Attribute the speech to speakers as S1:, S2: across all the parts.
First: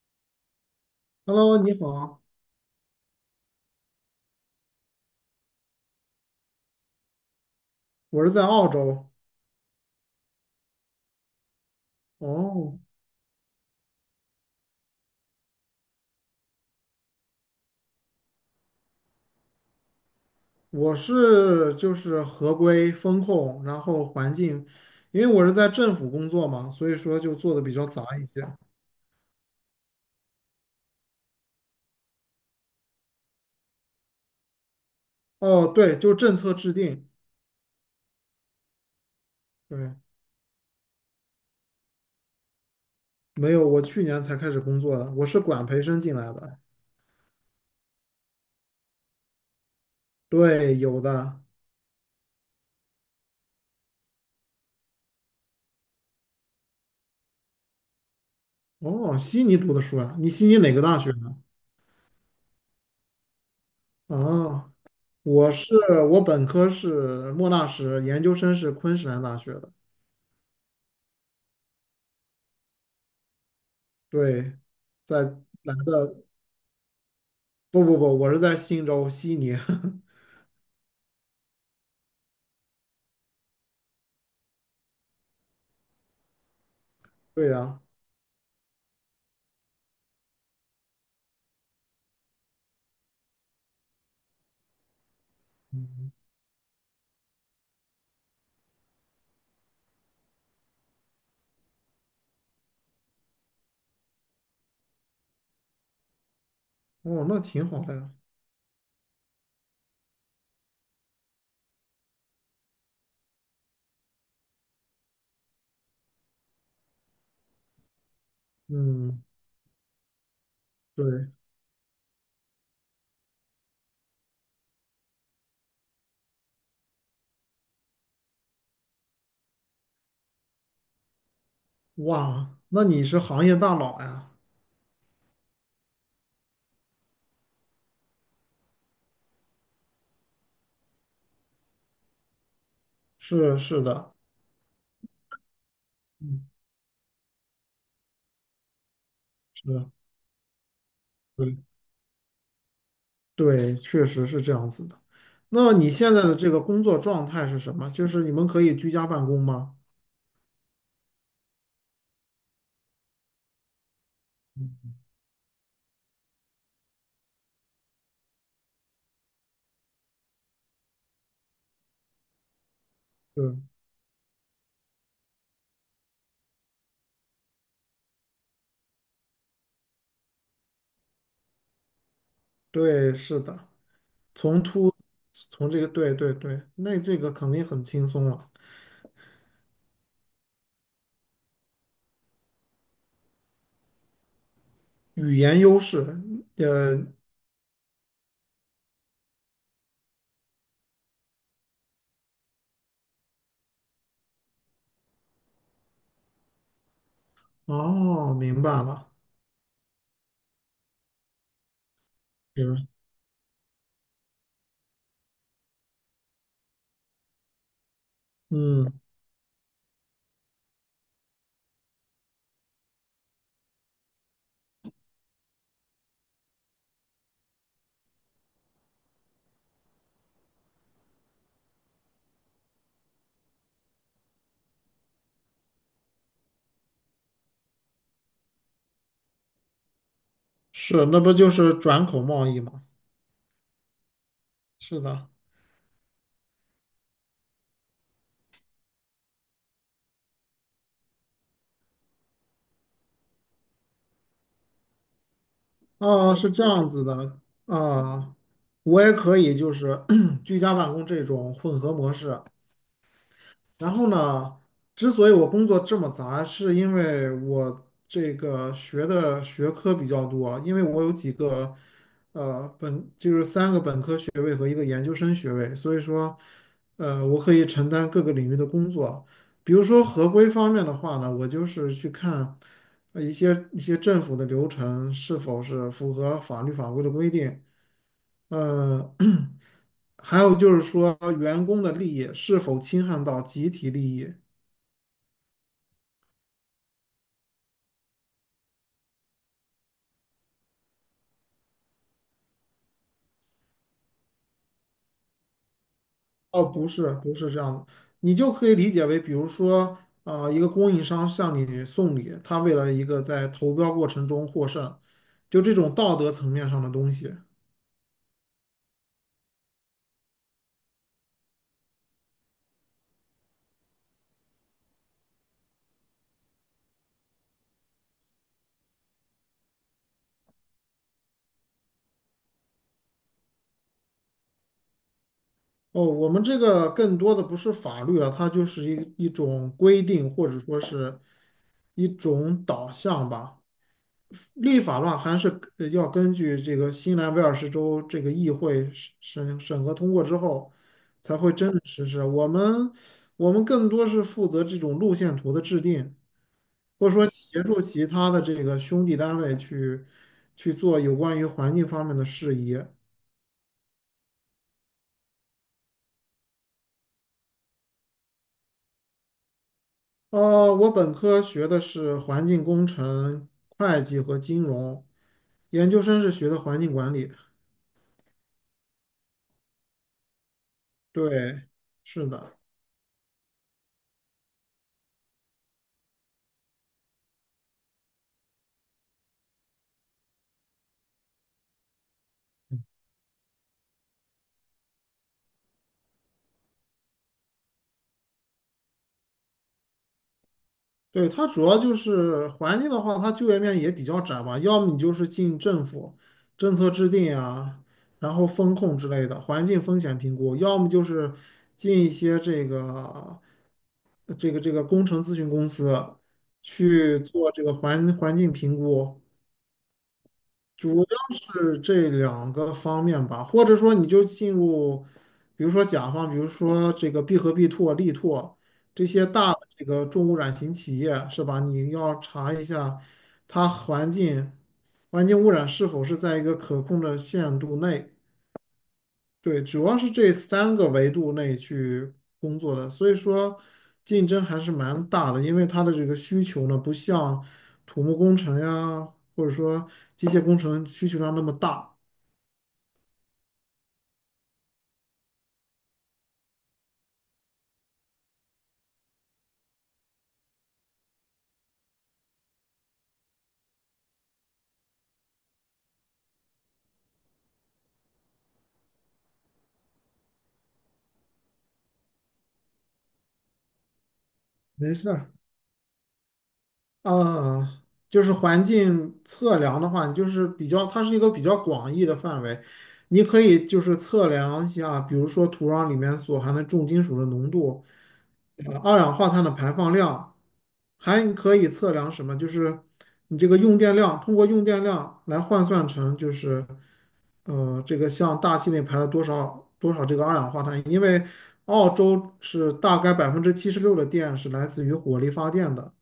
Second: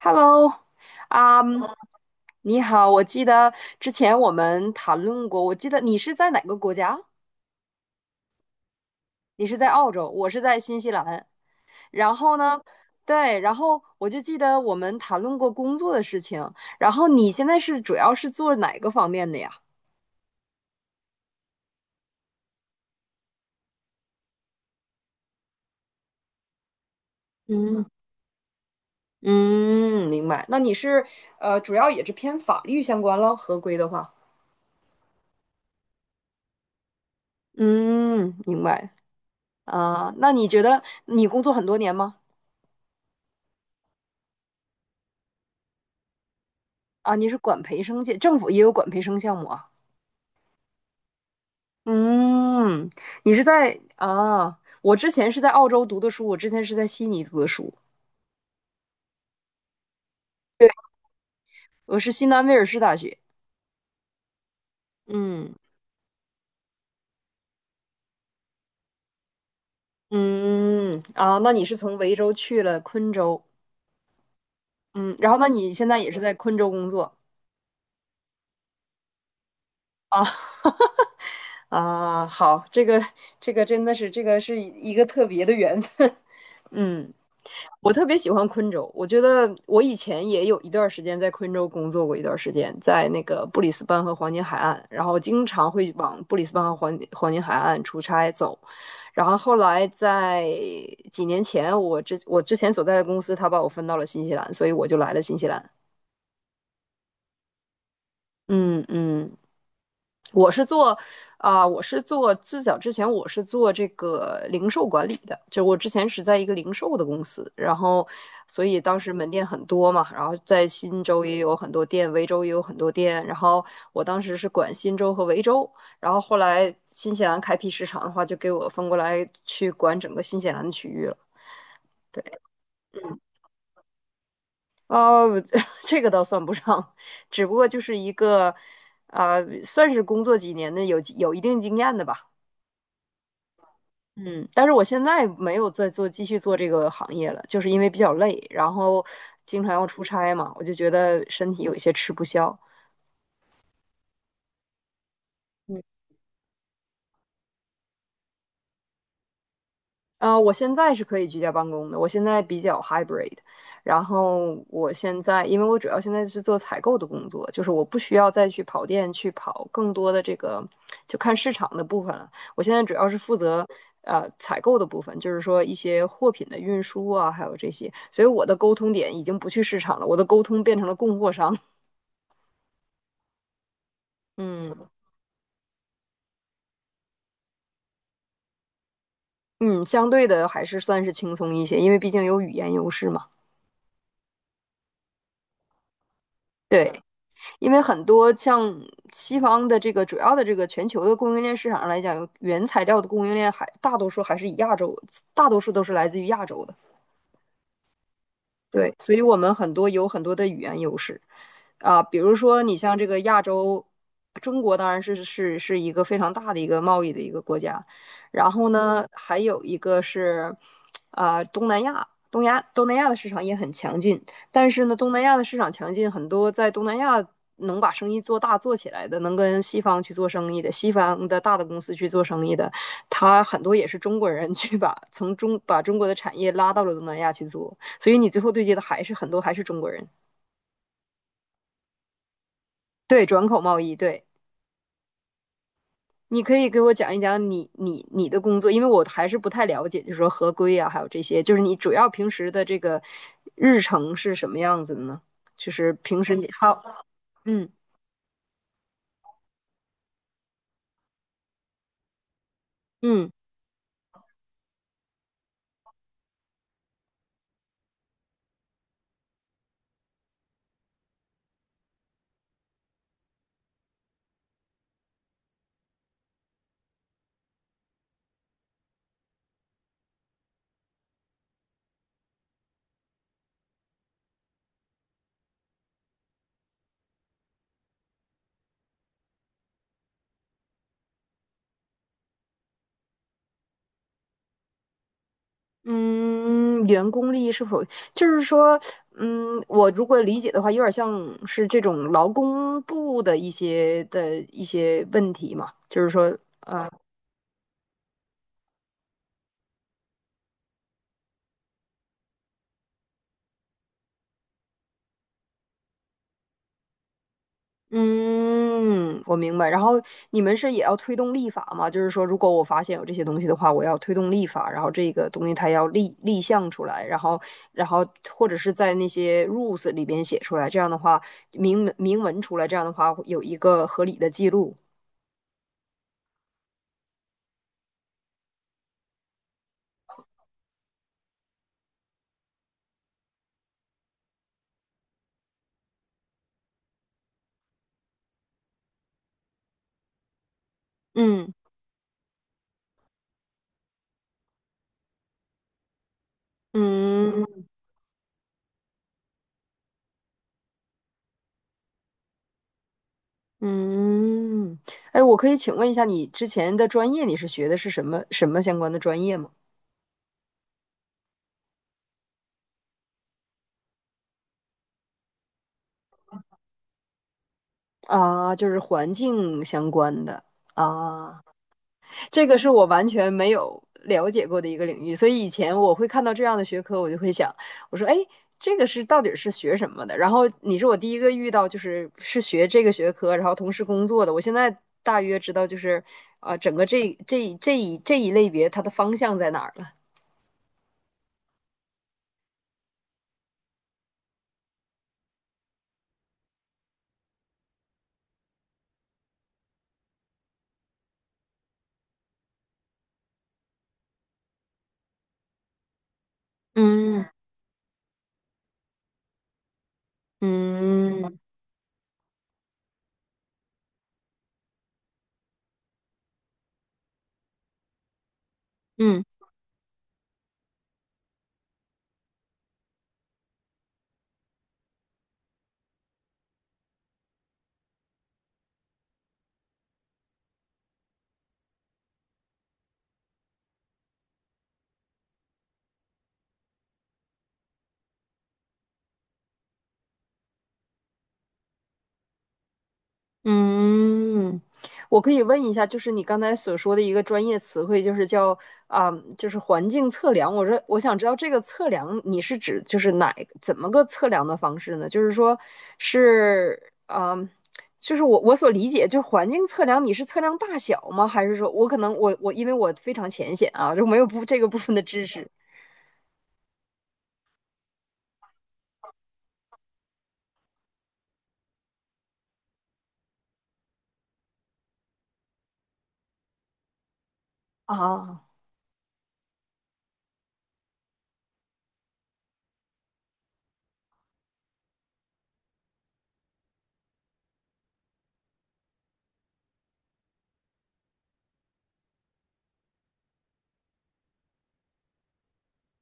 S1: Hello，啊
S2: Hello，你好，
S1: 你好，我记得之前我们谈论过，我记得你是在哪个国家？
S2: 我是在澳洲。
S1: 你是在澳洲，我是在新西兰。然后呢，
S2: 哦，
S1: 对，然后我就记得我们谈论过工作的事情。然后你现在是主要是做哪个方面的呀？
S2: 我是就是合规风控，然后环境，因为我是在政府工作嘛，所以说就做的比
S1: 嗯，
S2: 较杂一些。
S1: 嗯，明白。那你是主要也是偏法律相关咯，合规的话。
S2: 哦，对，就政策制定。
S1: 嗯，明白。
S2: 对，
S1: 啊、那你觉得你工作很多年吗？
S2: 没有，我去年才开始工作的，我是管培生进来的。
S1: 啊，你是管培生界，政府也有管培生项目啊。
S2: 对，有的。
S1: 嗯，你是在啊？我之前是在澳洲读的书，我之前是在悉尼读的书，
S2: 哦，悉尼读的书啊，你悉尼
S1: 对，
S2: 哪个大学的？
S1: 我是新南威尔士大学。
S2: 哦，我
S1: 嗯
S2: 是本科是莫纳什，研究生是昆士兰大学的。
S1: 嗯啊，那你是从维州去了昆州，
S2: 对，
S1: 嗯，
S2: 在
S1: 然后那你
S2: 来
S1: 现在也是
S2: 的。
S1: 在昆州工作
S2: 不不不，我是在新州悉尼。
S1: 啊？啊，好，这个真的是这个是一个特别的缘分。嗯，
S2: 对呀，
S1: 我特别喜欢昆州，我觉得我以前也有一段时间在昆州工作过一段时间，在那个布里斯班和黄金海岸，然后经常会往布里斯班和黄金海岸出差走。然后后来在几年前，我之前所在的公司，他把我分到了新西兰，所以我就来了新西兰。
S2: 哦，那挺好的呀。
S1: 嗯嗯，我是做啊、呃我是做最早之前我是做这个零售管理的，就我之前是在一个零售的公司，然后所以当时
S2: 嗯，
S1: 门店很多嘛，然后在新州
S2: 对，
S1: 也有很多店，维州也有很多店，然后我当时是管新州和维州，然后后来新西兰开辟市场的话，就给我分过来去管整个新西兰的区域了。
S2: 哇，那你是行业大佬呀？
S1: 哦，这个倒算不上，只不过就是一个，算是工作几年的有一定经验的吧。
S2: 是是的，
S1: 嗯，但是我现在没有再做继续
S2: 嗯，
S1: 做这个行业了，就是因为比较累，然后经常要
S2: 是，
S1: 出差嘛，我就觉得身
S2: 对
S1: 体有一些吃不消。
S2: 对，确实是这样子的。那你现在的这个工作状态是什么？就是你们可以居家办公吗？
S1: 我现在是可以居家办公的，我现在比较 hybrid，然后我现在因为我主要现在是做采购的工作，就是我不需要再去跑店去跑更多的这个就看市场的部分了，我现在主要是负
S2: 对
S1: 责采购的部分，就是说一些货品的运输啊，还有这些，所以我的沟通点已经不去市场了，我的沟通变成了供货商，
S2: 对，是的，
S1: 嗯
S2: 从这个对对对，那这个肯定很轻松了。
S1: 嗯，相对的还是算是轻松一些，因为毕竟有语言优势嘛，
S2: 语言优势，呃，
S1: 对。因为很多像西方的这个主要的这个全球的供应链市场上来讲，原材料的供应链还大多数还是以亚洲，大多数都是来自于亚洲的。
S2: 哦，明白
S1: 对，
S2: 了，
S1: 所以我们有很多的语言优势啊，比如说你
S2: 是，
S1: 像这个亚洲，中国当然是一个非常大的一个贸易的一个国家，然后
S2: 嗯，
S1: 呢，还有一个是啊东南亚，东南亚的市场也很强劲，但是呢，东南亚的市场强劲，很多在东南亚能把生意做大做起来的，能跟西方去做生意的，西方的大的公司去做生意的，他很多也是中国人去把中国的产业拉到了东南亚去做。所以你最后对接的还是很多还是中国人。
S2: 是，那不就是转口贸易吗？
S1: 对，转口贸易，对，
S2: 是的，
S1: 你可以给我讲一讲你的工作，因为我还是不太了解，就是说合规啊，还有这些，就是你主要平时的这个日程是什么样子的呢？就是平时
S2: 啊，
S1: 你
S2: 是这
S1: 好，
S2: 样子的，
S1: 嗯
S2: 啊，我也可以就是 居家办公这种混合模式，
S1: 嗯
S2: 然后呢，之所以我工作这么杂，是因为我这个学的学科比较多，因为我有几个，本就是三个本科学位和一个研究生学位，所以说，我可以承担各个领域的工作。比如说合规方面的话呢，我就是去看一些政府的流程是否是符合法律法规的规定。呃，还有就是说，员工的利益是否侵害到集体利益？
S1: 嗯，员工利益是否就是说，嗯，我如果理解的话，有点像是这种劳工部的一些问题嘛，就是说
S2: 哦，不是，不是这样的，你就可以理解为，比如说，啊、一个供应商向你送礼，他为了一个在投标过程中获胜，就这种道德层面上的东西。
S1: 嗯，我明白。然后你们是也要推动立法吗？就是说，如果我发现有这些东西的话，我要推动立法，然后这个东西它要立项出来，然后，或者是在那些 rules 里边写出来，这样的话明文出来，这样的话会有一个合理的记录。
S2: 哦，我们这个更多的不是法律了，它就是一种规定，或者说是一种导向吧。立法的话还是要根据这个新南威尔士州这个议会审核通过之后，才
S1: 嗯
S2: 会真的实施。我们更多是负责这种路线图的制定，或者说协
S1: 嗯
S2: 助其他的这个兄弟单位去做有关于环境方面的事宜。
S1: 嗯。哎，我可以请问一下，你之前的专业你是学的是什么什么相关的专业吗？
S2: 我本科学的是环境工程、会计和金融，研究生是学的环境管理的。
S1: 啊，就是环境相关的啊。
S2: 对，是
S1: 这个
S2: 的。
S1: 是我完全没有了解过的一个领域，所以以前我会看到这样的学科，我就会想，我说，哎，这个是到底是学什么的？然后你是我第一个遇到，就是是学这个学科，然后同时工作的。我现在大约知道，就是整个这一类别它的方向在哪儿了。
S2: 对，它主要就是环境的话，它就业面也比较窄吧，要么你就是进政府政策制定啊，然后风控之类的环境风险评估，要么就是进一些这个这个工程咨询公司去
S1: 嗯
S2: 做这个环境评估，主要
S1: 嗯
S2: 是这两个方面吧，或者说你就进入，比如说甲方，比如说这个必和必拓、力拓这
S1: 嗯。
S2: 些大的这个重污染型企业，是吧？你要查一下它环境环境污染是否是在一个可控的限度内，对，主要是这三个维度内去工作的，所以说竞争还是蛮大的，因为它的这个需求呢，不像土木工程呀，或者说机械工程需求量那么大。
S1: 嗯，我可以问一下，就是你刚才所说的一个专业词汇，就是叫啊、就是环境测量。我说，我想知道这个测量你是指就是哪一个怎么个测量的方式呢？就是说是啊、就是我所理解，就是环境测量，你是测量大小吗？还是说我可能我因为我非常浅显啊，就没有不这个部分
S2: 没
S1: 的
S2: 事
S1: 知
S2: 儿。
S1: 识
S2: 呃，就是环境测量的话，你就是比较，它是一个比较广义的范围，你可以就是测量一下，比如说土壤里面所含的重金属的浓度，
S1: 啊
S2: 二氧化碳的排放量，还可以测量什么？就是你这个用电量，通过用电量来换算成就是这个像大气内排了多少多少这个二氧化碳，因为澳洲是大概76%的电是来自于火力发电的。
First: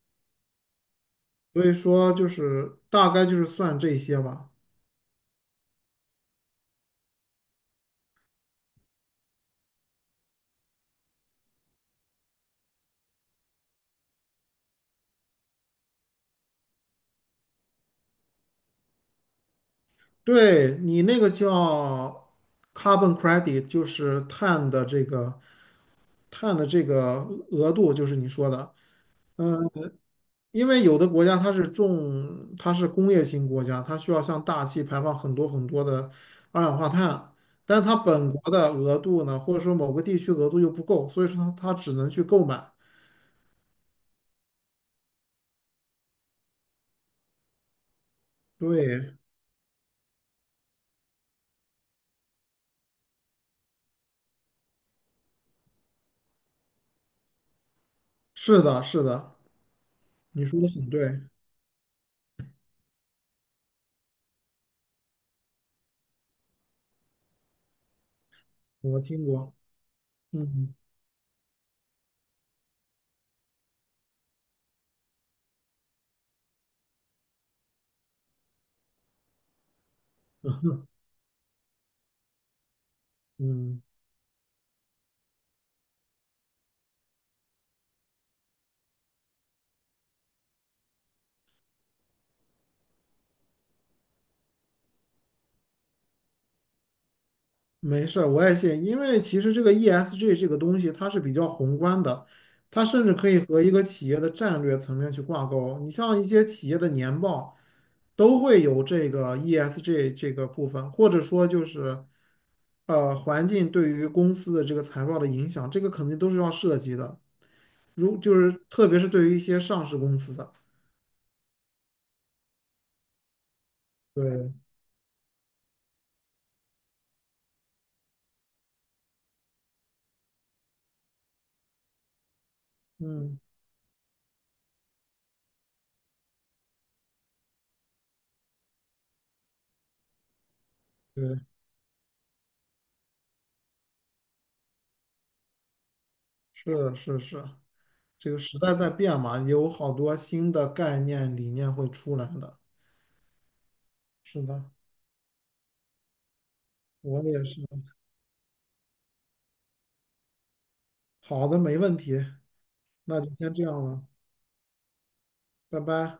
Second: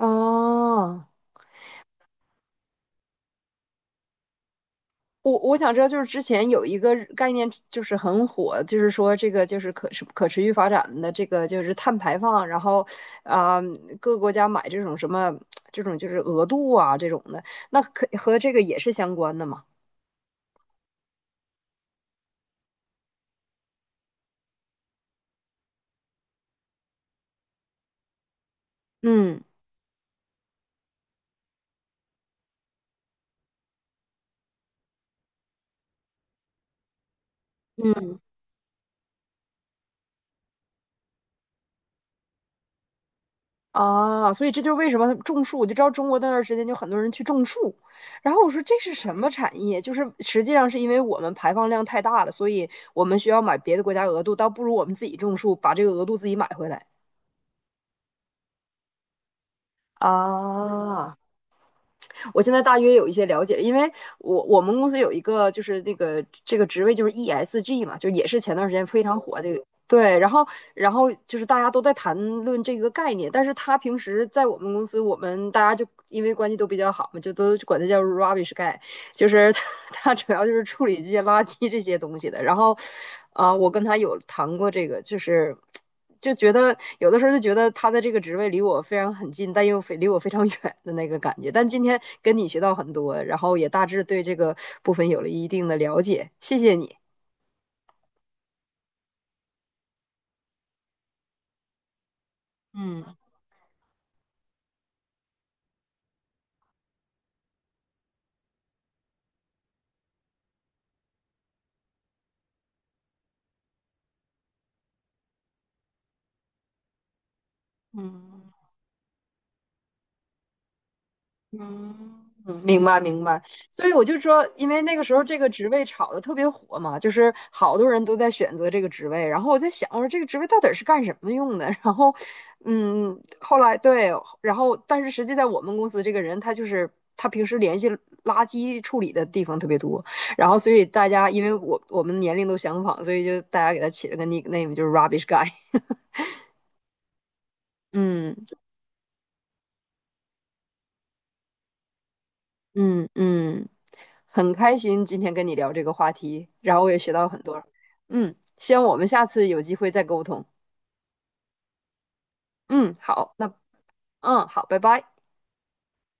S1: 哦。
S2: 所以说就是大概就是算这些吧。
S1: 我想知道，就是之前有一个概念，就是很火，就是说这个就是可持续发展的这个就是碳排放，然后啊、各个国家买这种什么这种就是额度啊这种的，那可和这个也是相关的嘛？
S2: 对，你那个叫 carbon credit，就是碳的这个碳的这个额度，就是你说的。
S1: 嗯
S2: 因为有的国家它是重，它是工业型国家，它需要向大气排放很多很多的二氧化碳，但是它本国的额度呢，或者说某个地区额度又不够，所以说它只能去购买。
S1: 啊，所以这就是为什么种树，我就知道中国那段时间就很多人去种树，然后我说这是什
S2: 对，
S1: 么产业？就是实际上是因为我们排放量太大了，所以我们需要买别的国家额度，倒不如我们自己种树，把这个额度自己买回来。
S2: 是的，是的，你说的很
S1: 啊，
S2: 对，
S1: 我现在大约有一些了解，因为我们公司有一个就是那个这个职位就是 ESG 嘛，就也是前段时间
S2: 我
S1: 非常
S2: 听
S1: 火的
S2: 过。
S1: 对，然后，
S2: 嗯
S1: 然后就是大家都在谈论这个概念，但是他平时在我们公司，我们大家就因为关系都比较好嘛，就都管他叫 rubbish guy，就是他 主要就是处理这些垃圾这些东西的。然后，我
S2: 嗯。
S1: 跟他有谈过这个，就是就觉得有的时候就觉得他的这个职位离我非常很近，但又非离我非常 远的那个感觉。但今天跟你学到很多，然后也大致对这个部分有了一定的了解，谢谢你。
S2: 没事儿，我也信，因为其实这个 ESG 这个东西它是比较宏观的，它甚至
S1: 嗯
S2: 可以和一个企业的战略层面去挂钩。你像一些企业的年报都会有这个 ESG 这个部分，或者说就是环境对于公司的这个财报的影响，这个肯定都是要涉及的。如就
S1: 嗯。
S2: 是特别是对于一些上市公司的，
S1: 嗯，明白明白，所以我就说，
S2: 对，
S1: 因为那个时候这个职位炒的特别火嘛，就是好多人都在选择这个职位。然后我在想，我说这个职位到底是干什么用的？然后，嗯，
S2: 嗯，
S1: 后来对，然后但是实际在我们公司，这个人他就是他平时联系垃圾处理的地方特别多，然后所以大家
S2: 对，
S1: 因为我们年龄都相仿，所以就大家给他起了个 nickname，就是 rubbish guy。
S2: 是的是是，这个
S1: 嗯
S2: 时代在变嘛，有好多新的概念理念会出来的。
S1: 嗯嗯。
S2: 是
S1: 很
S2: 的，
S1: 开心今天跟你聊这个话题，然后我也学
S2: 我
S1: 到很
S2: 也是。
S1: 多。嗯，希望我们下次有机会再沟通。
S2: 好的，没问题，
S1: 嗯，
S2: 那就
S1: 好，那
S2: 先这样了，
S1: 嗯，好，拜拜。
S2: 拜拜。